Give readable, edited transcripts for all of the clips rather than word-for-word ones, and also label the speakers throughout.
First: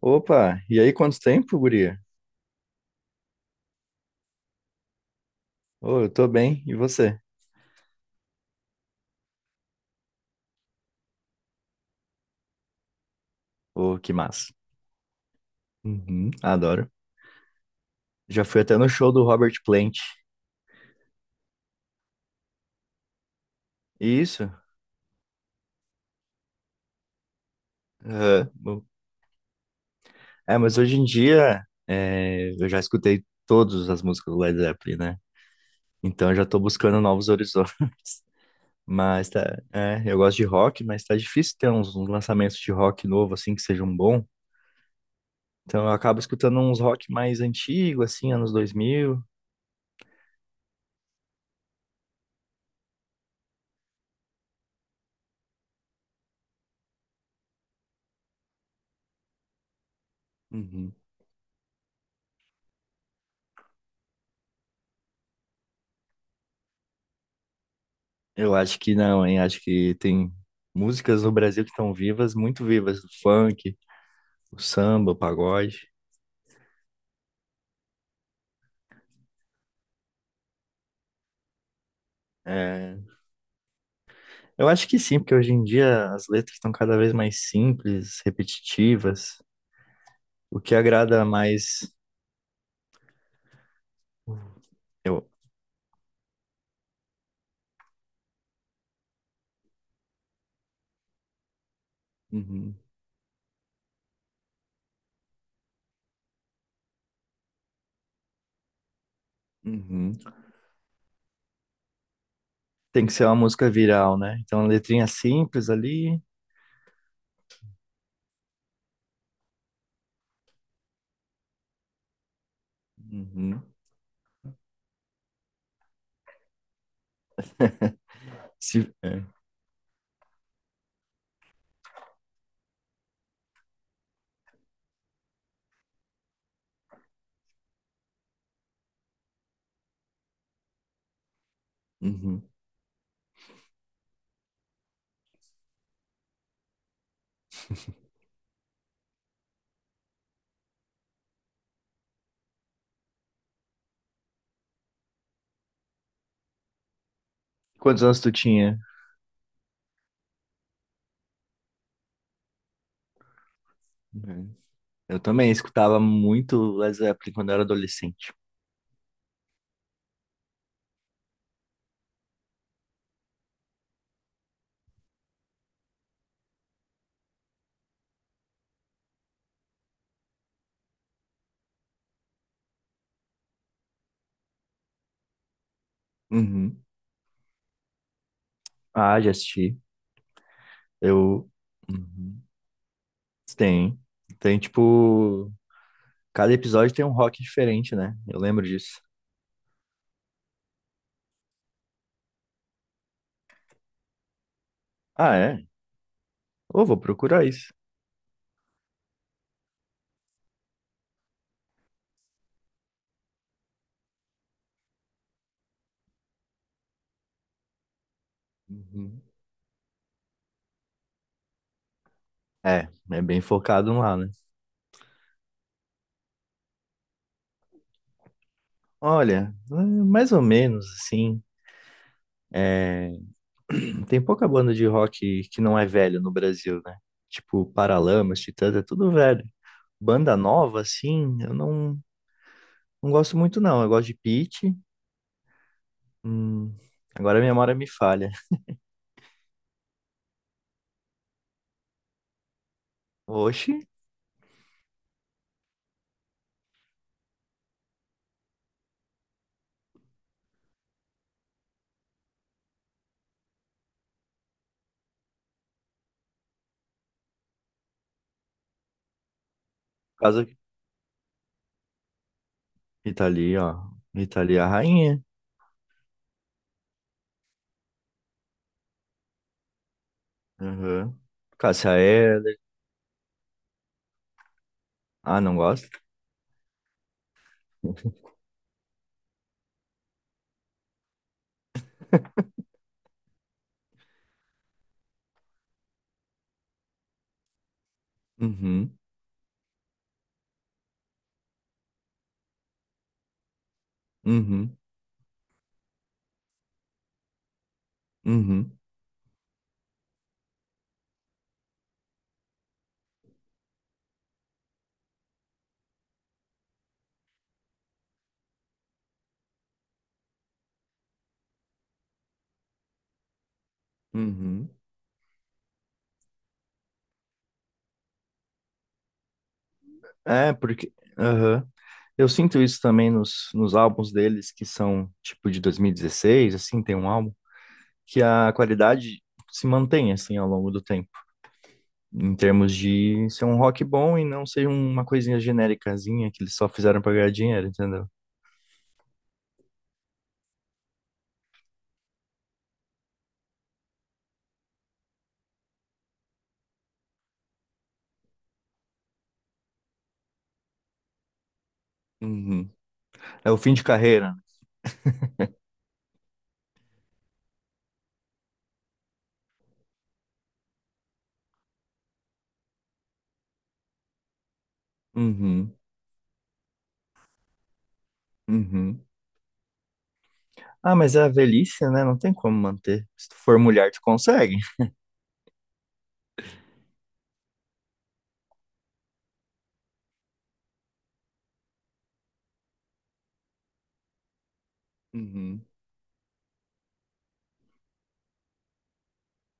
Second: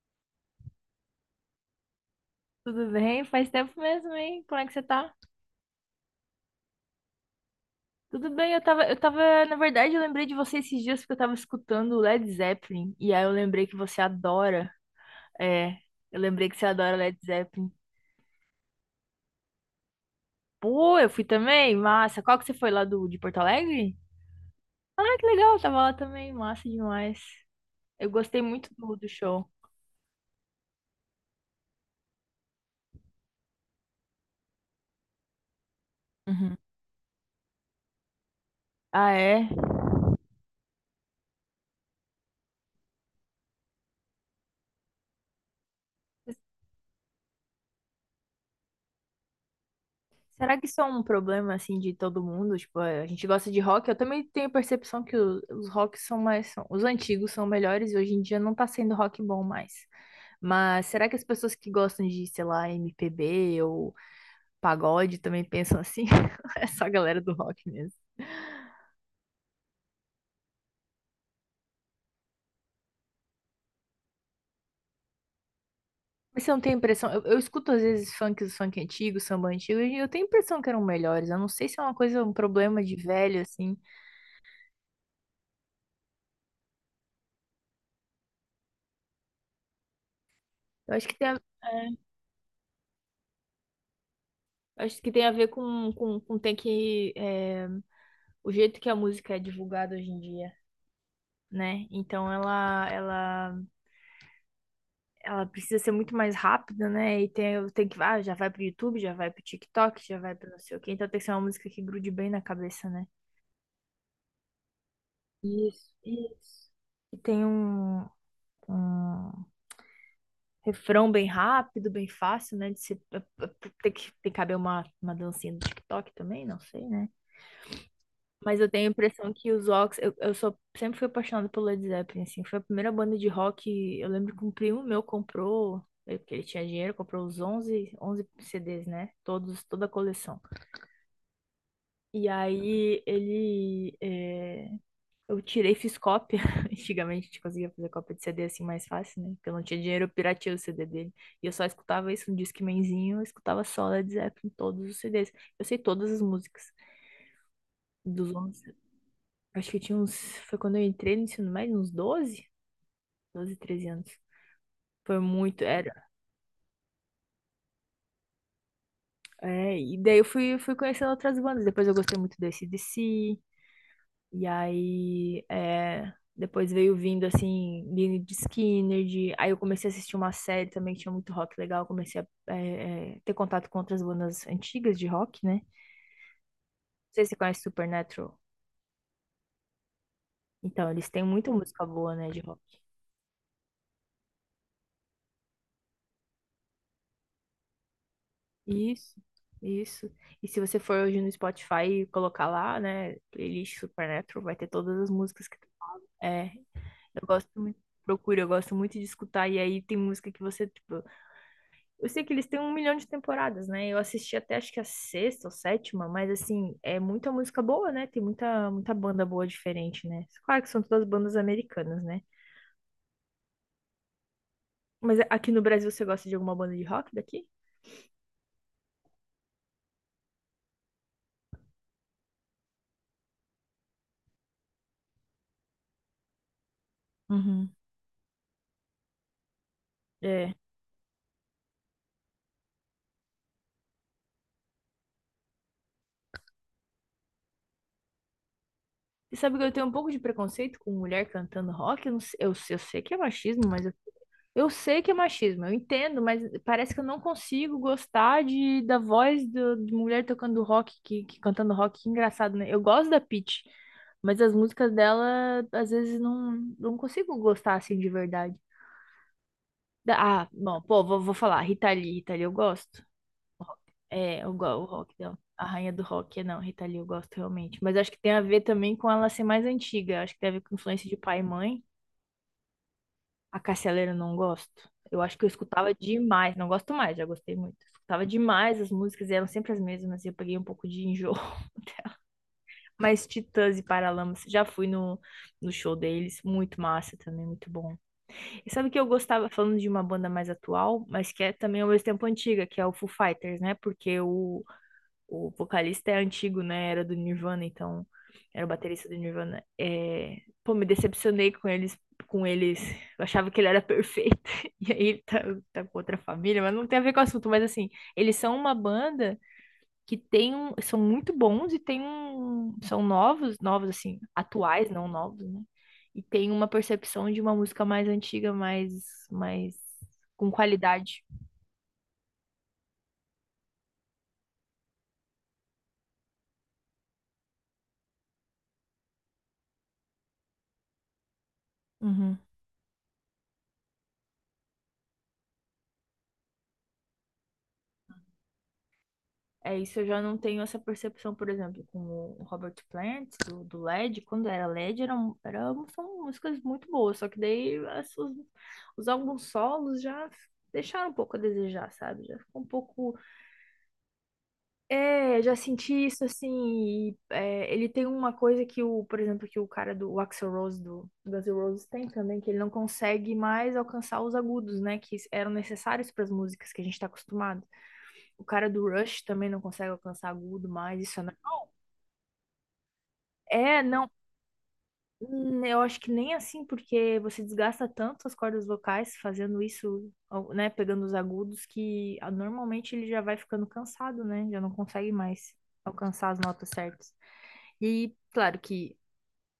Speaker 1: Opa, e aí, quanto tempo, guria?
Speaker 2: Tudo bem? Faz tempo mesmo, hein? Como é que você tá?
Speaker 1: Ô, eu tô bem, e você?
Speaker 2: Tudo bem, eu tava, na verdade, eu lembrei de você esses dias porque eu tava escutando o Led Zeppelin, e aí eu lembrei que
Speaker 1: Ô,
Speaker 2: você
Speaker 1: que massa.
Speaker 2: adora. É, eu
Speaker 1: Uhum,
Speaker 2: lembrei que você
Speaker 1: adoro.
Speaker 2: adora Led Zeppelin.
Speaker 1: Já fui até no show do Robert Plant.
Speaker 2: Pô, eu fui também, massa. Qual que você foi lá de Porto Alegre?
Speaker 1: Isso?
Speaker 2: Ah, que legal, eu tava lá também, massa demais. Eu gostei
Speaker 1: Aham,
Speaker 2: muito
Speaker 1: bom.
Speaker 2: do show.
Speaker 1: Mas hoje em dia eu já escutei todas as músicas do Led Zeppelin, né? Então eu já
Speaker 2: Uhum.
Speaker 1: tô buscando novos horizontes.
Speaker 2: Ah,
Speaker 1: Mas
Speaker 2: é?
Speaker 1: tá, é, eu gosto de rock, mas tá difícil ter uns lançamentos de rock novo, assim, que sejam bons. Então eu acabo escutando uns rock mais antigo, assim, anos 2000.
Speaker 2: Será que isso é um problema, assim, de todo mundo? Tipo, a gente gosta de rock. Eu também tenho a percepção que os rocks são mais, os antigos são melhores e hoje em dia não tá sendo rock bom mais. Mas
Speaker 1: Uhum.
Speaker 2: será que as pessoas que gostam de, sei lá, MPB ou pagode também pensam assim? É só a galera do rock mesmo.
Speaker 1: Eu acho que não, hein? Acho que tem músicas no Brasil que estão vivas, muito vivas. O funk, o samba, o pagode.
Speaker 2: Mas você não tem a impressão. Eu escuto às vezes funk antigo, samba antigo, e eu tenho a impressão que eram melhores. Eu não sei se é uma coisa, um problema de
Speaker 1: É,
Speaker 2: velho, assim.
Speaker 1: eu acho que sim, porque hoje em dia as letras estão cada vez mais simples, repetitivas. O que
Speaker 2: Eu
Speaker 1: agrada mais.
Speaker 2: acho que
Speaker 1: Eu...
Speaker 2: tem a ver com o jeito que a música é divulgada hoje em dia, né? Então
Speaker 1: Uhum,
Speaker 2: ela precisa ser muito mais rápida, né? E tem que já vai pro YouTube, já vai pro TikTok,
Speaker 1: uhum.
Speaker 2: já vai pro não sei o quê. Então tem que ser uma música que grude bem na cabeça,
Speaker 1: Tem
Speaker 2: né?
Speaker 1: que ser uma música viral, né? Então, uma letrinha simples
Speaker 2: Isso,
Speaker 1: ali.
Speaker 2: isso. E tem um, um refrão bem rápido, bem fácil, né? De ser,
Speaker 1: Uhum.
Speaker 2: tem que caber uma dancinha do TikTok também, não sei, né? Mas eu tenho a
Speaker 1: Se... é,
Speaker 2: impressão que eu, sempre fui apaixonada pelo Led Zeppelin, assim, foi a primeira banda de rock. Eu lembro que um primo meu comprou, porque ele tinha dinheiro, comprou os 11 11 CDs, né, todos, toda a coleção. E
Speaker 1: uhum.
Speaker 2: aí eu tirei, fiz cópia. Antigamente a gente conseguia fazer cópia de CD assim mais fácil, né, porque eu não tinha dinheiro, eu pirateei o CD dele, e eu só escutava isso no Discmanzinho. Eu escutava só Led Zeppelin, todos os CDs, eu sei todas as músicas
Speaker 1: Quantos anos tu
Speaker 2: dos onze.
Speaker 1: tinha?
Speaker 2: Acho que eu tinha uns. Foi quando eu entrei no ensino médio, uns doze 13 anos.
Speaker 1: Uhum.
Speaker 2: Foi
Speaker 1: Eu também
Speaker 2: muito, era.
Speaker 1: escutava muito Led Zeppelin quando eu era adolescente.
Speaker 2: É, e daí eu fui conhecendo outras bandas. Depois eu gostei muito do AC/DC. E aí, depois veio vindo, assim, Lynyrd Skynyrd. Aí eu comecei a assistir uma série também que tinha muito rock legal. Comecei a ter contato com outras bandas antigas de rock, né? Não
Speaker 1: Uhum.
Speaker 2: sei se você conhece Supernatural.
Speaker 1: Ah, já assisti.
Speaker 2: Então, eles têm
Speaker 1: Eu.
Speaker 2: muita música boa, né, de
Speaker 1: Uhum.
Speaker 2: rock.
Speaker 1: Tem. Tem, tipo. Cada episódio tem um rock diferente, né? Eu lembro disso.
Speaker 2: Isso, isso. E se você for hoje no Spotify e colocar lá, né, playlist Supernatural, vai ter todas as
Speaker 1: Ah,
Speaker 2: músicas que
Speaker 1: é?
Speaker 2: é,
Speaker 1: Ô, vou
Speaker 2: eu
Speaker 1: procurar
Speaker 2: gosto
Speaker 1: isso.
Speaker 2: muito, procura, eu gosto muito de escutar, e aí tem música que você, tipo, eu sei que eles têm um milhão de temporadas, né? Eu assisti até acho que a sexta ou sétima, mas assim, é muita música boa, né? Tem muita
Speaker 1: Uhum.
Speaker 2: banda boa diferente, né? Claro que são todas bandas americanas, né?
Speaker 1: É, é bem focado lá, né?
Speaker 2: Mas aqui no Brasil você gosta de alguma banda de rock daqui?
Speaker 1: Olha, é mais ou menos assim. Tem pouca banda de rock que não é velha no Brasil, né? Tipo,
Speaker 2: Uhum.
Speaker 1: Paralamas, Titãs, é tudo velho. Banda
Speaker 2: É.
Speaker 1: nova, assim, eu não, não gosto muito, não. Eu gosto de Pitty. Hum, agora a memória me falha.
Speaker 2: Você sabe que eu tenho um pouco de preconceito com mulher cantando rock? Eu, não sei, eu sei que é machismo,
Speaker 1: Oxi,
Speaker 2: mas eu sei que é machismo, eu entendo, mas parece que eu não consigo gostar da voz de mulher tocando rock, que cantando rock, que engraçado, né? Eu gosto da Pitty, mas as músicas dela, às vezes, não, não consigo gostar assim de verdade. Da-
Speaker 1: por causa,
Speaker 2: Ah, bom, pô, vou falar, Rita Lee, Rita Lee eu gosto.
Speaker 1: Itali, ó.
Speaker 2: É,
Speaker 1: Itali, é a
Speaker 2: o rock
Speaker 1: rainha.
Speaker 2: dela. A rainha do rock, é não, Rita Lee, eu gosto realmente. Mas acho que tem a ver também com ela ser mais antiga. Acho que tem a ver com influência de
Speaker 1: Aham.
Speaker 2: pai e mãe.
Speaker 1: Cássia Eller.
Speaker 2: A Cássia Eller eu não gosto. Eu acho
Speaker 1: Ah,
Speaker 2: que eu
Speaker 1: não
Speaker 2: escutava
Speaker 1: gosto?
Speaker 2: demais. Não gosto mais, já gostei muito. Escutava demais, as músicas eram sempre as mesmas. E eu peguei um pouco de enjoo. Mas Titãs e Paralamas, já fui no show deles. Muito massa também, muito bom. E sabe o
Speaker 1: Uhum,
Speaker 2: que eu gostava, falando de uma banda mais atual, mas que é também ao mesmo tempo antiga, que é o Foo Fighters, né? Porque o
Speaker 1: uhum,
Speaker 2: O vocalista é antigo, né? Era do Nirvana, então era o
Speaker 1: uhum,
Speaker 2: baterista do Nirvana. Pô, me decepcionei com eles, com eles. Eu achava que ele era perfeito. E aí ele tá com outra família, mas não tem a ver com o assunto. Mas assim, eles são uma banda que tem um, são muito bons, e tem um, são novos, novos assim,
Speaker 1: uhum.
Speaker 2: atuais, não novos, né? E tem uma percepção de uma música mais antiga, mais com
Speaker 1: É, porque.
Speaker 2: qualidade.
Speaker 1: Aham. Eu sinto isso também nos álbuns deles, que são tipo de 2016, assim, tem um álbum, que a qualidade se mantém, assim, ao longo do tempo. Em
Speaker 2: Uhum.
Speaker 1: termos de ser um rock bom e não ser uma coisinha genéricazinha que eles só fizeram pra ganhar dinheiro, entendeu?
Speaker 2: É isso, eu já não tenho essa percepção, por exemplo, com o Robert Plant, do Led, quando era Led, são músicas muito boas, só que daí os álbuns solos já deixaram um pouco a desejar, sabe? Já ficou um
Speaker 1: Uhum.
Speaker 2: pouco.
Speaker 1: É o fim de carreira, né?
Speaker 2: É, já senti isso assim. E, ele tem uma coisa que por exemplo, que o cara do o Axl Rose do Guns N' Roses tem também, que ele não consegue mais alcançar os agudos, né? Que eram
Speaker 1: Uhum,
Speaker 2: necessários para as músicas que a gente está acostumado. O cara do
Speaker 1: uhum.
Speaker 2: Rush também não consegue alcançar agudo
Speaker 1: Ah,
Speaker 2: mais,
Speaker 1: mas é a velhice, né? Não tem como manter. Se tu for
Speaker 2: É,
Speaker 1: mulher, tu
Speaker 2: não,
Speaker 1: consegue.
Speaker 2: eu acho que nem assim, porque você desgasta tanto as cordas vocais fazendo isso, né, pegando os agudos, que normalmente ele já vai ficando cansado, né? Já não consegue mais
Speaker 1: Uhum.
Speaker 2: alcançar as notas certas. E claro que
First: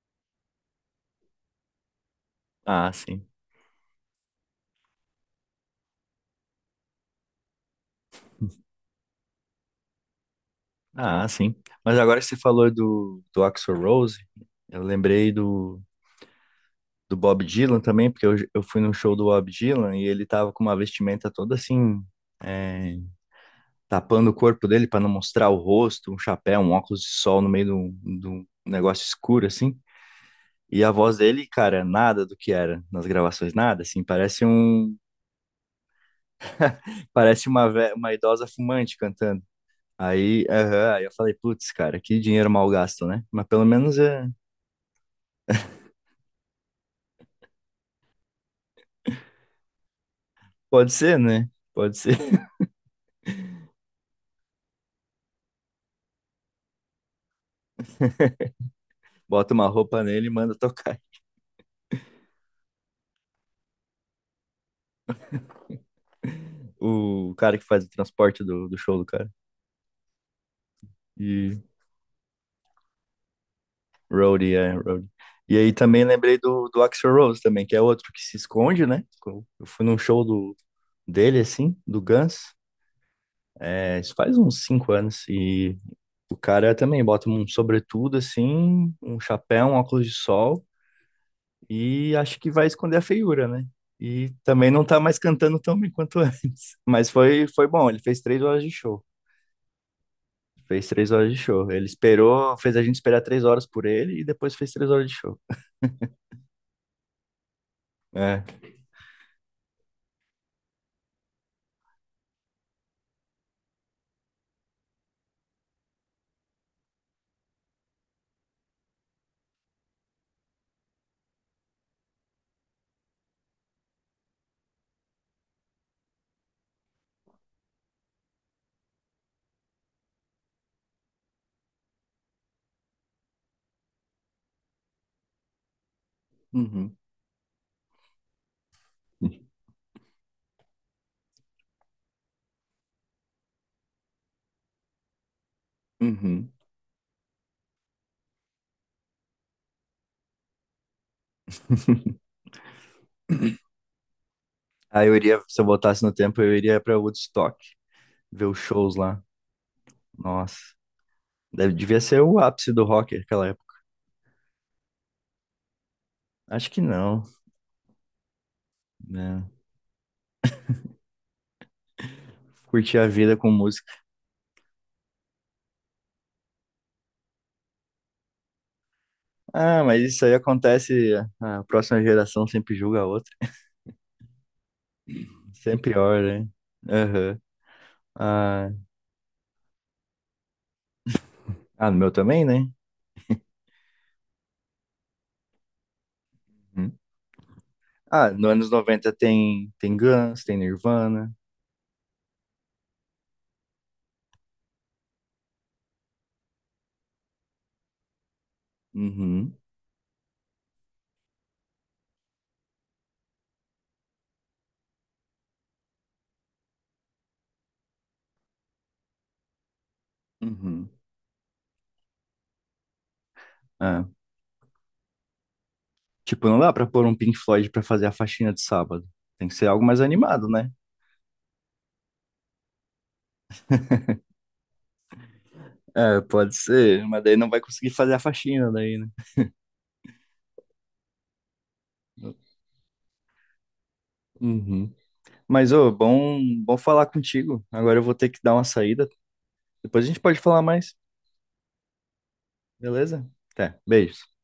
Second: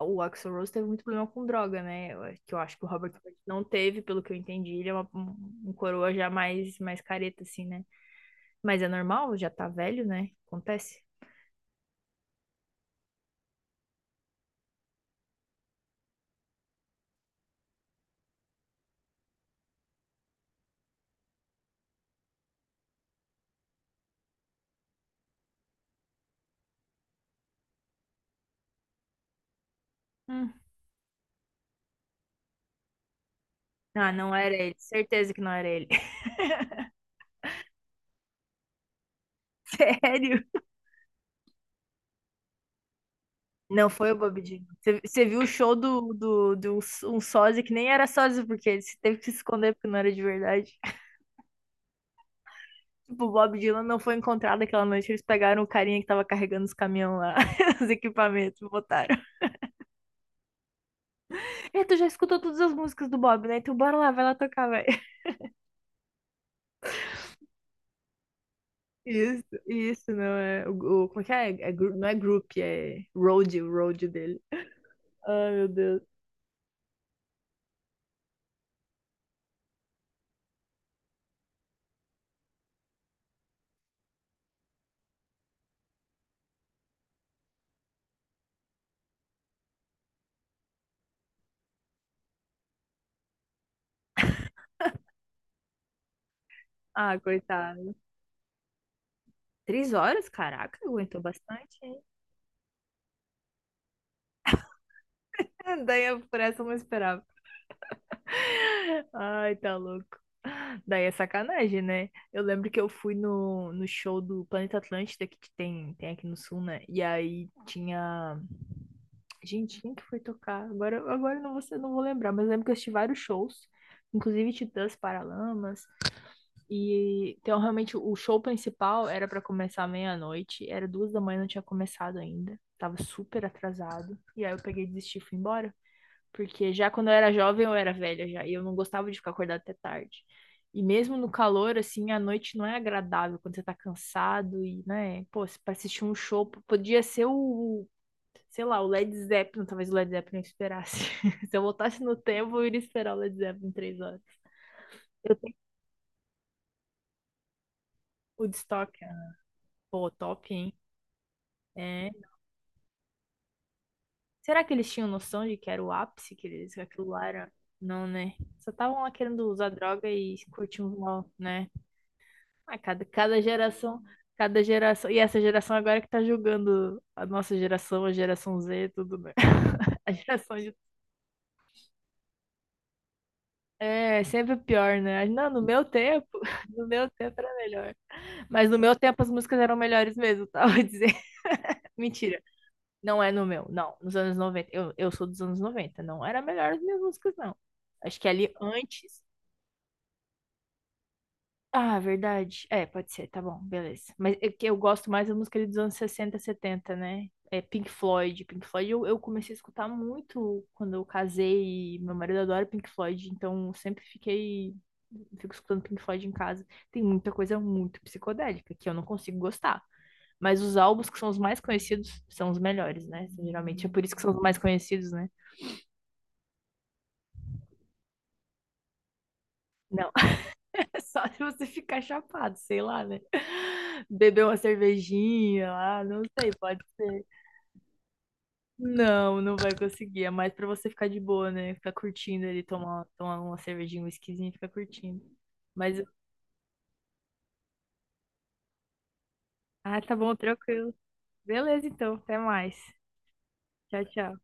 Speaker 2: o Axl Rose teve muito problema com droga, né? Que eu acho que o
Speaker 1: Ah,
Speaker 2: Robert
Speaker 1: sim.
Speaker 2: Plant não teve, pelo que eu entendi, ele é um coroa já mais, careta, assim, né? Mas é normal, já tá velho, né? Acontece.
Speaker 1: Ah, sim. Mas agora que você falou do Axl Rose, eu lembrei do Bob Dylan também, porque eu fui num show do Bob Dylan e ele tava com uma vestimenta toda assim, é, tapando o corpo dele para não mostrar o rosto, um chapéu, um óculos de sol no meio de um negócio escuro, assim.
Speaker 2: Hum.
Speaker 1: E a voz dele, cara, nada do que era nas gravações, nada, assim,
Speaker 2: Ah, não era ele. Certeza que não era ele.
Speaker 1: parece uma, uma idosa fumante cantando.
Speaker 2: Sério?
Speaker 1: Aí, aham, aí eu falei, putz, cara, que dinheiro mal gasto, né? Mas pelo
Speaker 2: Não
Speaker 1: menos
Speaker 2: foi o
Speaker 1: é,
Speaker 2: Bob Dylan. Você viu o show de um sósia que nem era sósia, porque ele teve que se esconder porque não era de verdade.
Speaker 1: pode ser, né? Pode ser.
Speaker 2: Tipo, o Bob Dylan não foi encontrado aquela noite. Eles pegaram o carinha que tava carregando os caminhões lá, os equipamentos, e botaram.
Speaker 1: Bota uma roupa nele e manda tocar.
Speaker 2: E tu já escutou todas as músicas do Bob, né? Então bora lá, vai lá tocar, vai.
Speaker 1: O cara que faz o transporte do show do cara.
Speaker 2: Isso, não é. Como é que é?
Speaker 1: E
Speaker 2: Não é group, é road, o road dele.
Speaker 1: roadie, é, roadie.
Speaker 2: Ai,
Speaker 1: E
Speaker 2: meu
Speaker 1: aí
Speaker 2: Deus.
Speaker 1: também lembrei do Axl Rose também, que é outro que se esconde, né? Eu fui num show do, dele, assim, do Guns. É, isso faz uns 5 anos. E o cara também bota um sobretudo, assim, um chapéu, um óculos de sol. E acho que vai esconder a feiura, né? E também não tá mais cantando tão bem quanto antes. Mas
Speaker 2: Ah,
Speaker 1: foi bom,
Speaker 2: coitado.
Speaker 1: ele fez 3 horas de show.
Speaker 2: 3 horas? Caraca,
Speaker 1: Fez três
Speaker 2: aguentou
Speaker 1: horas de show.
Speaker 2: bastante,
Speaker 1: Ele
Speaker 2: hein?
Speaker 1: esperou, fez a gente esperar 3 horas por ele e depois fez 3 horas de show.
Speaker 2: Daí eu, por essa, eu não esperava.
Speaker 1: É.
Speaker 2: Ai, tá louco. Daí é sacanagem, né? Eu lembro que eu fui no show do Planeta Atlântida, que tem aqui no Sul, né? E aí tinha. Gente, quem que foi tocar? Agora eu não vou lembrar, mas eu lembro que eu assisti vários shows, inclusive Titãs, Paralamas. E então realmente o show principal era pra começar meia-noite, era 2 da manhã, não tinha começado ainda. Tava super atrasado. E aí eu peguei e desisti e fui embora. Porque já
Speaker 1: Uhum.
Speaker 2: quando eu era jovem, eu era velha já, e eu não gostava de ficar acordada até tarde. E mesmo no calor, assim, a noite não é agradável quando você tá cansado e, né, pô, pra assistir um show,
Speaker 1: Uhum.
Speaker 2: podia ser o, sei lá, o Led Zeppelin. Talvez o Led Zeppelin eu esperasse. Se eu voltasse no tempo, eu iria esperar o Led Zeppelin 3 horas.
Speaker 1: Aí eu
Speaker 2: Eu
Speaker 1: iria,
Speaker 2: tenho
Speaker 1: se eu voltasse no tempo, eu iria pra Woodstock,
Speaker 2: o
Speaker 1: ver os
Speaker 2: Woodstock,
Speaker 1: shows lá.
Speaker 2: né? Pô, top,
Speaker 1: Nossa.
Speaker 2: hein?
Speaker 1: Devia
Speaker 2: É.
Speaker 1: ser o ápice do rock naquela época.
Speaker 2: Será que eles tinham noção de que era o ápice, que
Speaker 1: Acho
Speaker 2: que
Speaker 1: que
Speaker 2: aquilo
Speaker 1: não,
Speaker 2: lá era? Não, né? Só estavam lá
Speaker 1: né?
Speaker 2: querendo usar droga e curtir um mal, né? Ah,
Speaker 1: Curtir
Speaker 2: cada,
Speaker 1: a vida
Speaker 2: cada
Speaker 1: com música.
Speaker 2: geração, cada geração. E essa geração agora que tá julgando a nossa geração, a geração Z, tudo, né?
Speaker 1: Ah, mas
Speaker 2: A
Speaker 1: isso aí
Speaker 2: geração de.
Speaker 1: acontece, a próxima geração sempre julga a outra.
Speaker 2: É, sempre pior, né? Não, no meu
Speaker 1: Sempre pior,
Speaker 2: tempo,
Speaker 1: né?
Speaker 2: no meu tempo
Speaker 1: Aham.
Speaker 2: era melhor. Mas
Speaker 1: Ah,
Speaker 2: no meu tempo as músicas eram melhores mesmo. Tá? Vou dizer.
Speaker 1: ah, no meu
Speaker 2: Mentira.
Speaker 1: também, né?
Speaker 2: Não é no meu, não. Nos anos 90, eu sou dos anos 90. Não era melhor as
Speaker 1: Uhum.
Speaker 2: minhas músicas, não. Acho que
Speaker 1: Ah, nos
Speaker 2: ali
Speaker 1: anos 90
Speaker 2: antes.
Speaker 1: tem, tem Guns, tem Nirvana.
Speaker 2: Ah, verdade. É, pode ser, tá bom, beleza. Mas é que eu gosto mais da música ali dos anos 60, 70, né? É Pink Floyd. Pink Floyd eu comecei a
Speaker 1: Uhum.
Speaker 2: escutar muito quando eu casei. E meu marido adora Pink Floyd, então eu sempre fiquei. Fico escutando Pink Floyd em casa. Tem muita coisa muito psicodélica que eu não consigo gostar. Mas os
Speaker 1: Uhum.
Speaker 2: álbuns que são os mais conhecidos são os melhores, né? Geralmente é por
Speaker 1: Ah,
Speaker 2: isso que são os mais conhecidos, né?
Speaker 1: tipo, não dá pra pôr um Pink Floyd pra fazer a faxina de sábado. Tem que ser algo mais
Speaker 2: Não,
Speaker 1: animado, né?
Speaker 2: só se você ficar chapado, sei lá, né? Beber uma cervejinha lá,
Speaker 1: É,
Speaker 2: não sei,
Speaker 1: pode
Speaker 2: pode
Speaker 1: ser, mas
Speaker 2: ser.
Speaker 1: daí não vai conseguir fazer a faxina daí, né?
Speaker 2: Não, não vai conseguir. É mais pra você ficar de boa, né? Ficar curtindo ali, tomar uma cervejinha, um whiskyzinho e ficar
Speaker 1: Uhum.
Speaker 2: curtindo.
Speaker 1: Mas, ô,
Speaker 2: Mas,
Speaker 1: bom, bom falar contigo. Agora eu vou ter que dar uma saída. Depois a
Speaker 2: tá
Speaker 1: gente
Speaker 2: bom,
Speaker 1: pode falar
Speaker 2: tranquilo.
Speaker 1: mais,
Speaker 2: Beleza, então, até mais.
Speaker 1: beleza? Até,
Speaker 2: Tchau,
Speaker 1: beijos.
Speaker 2: tchau.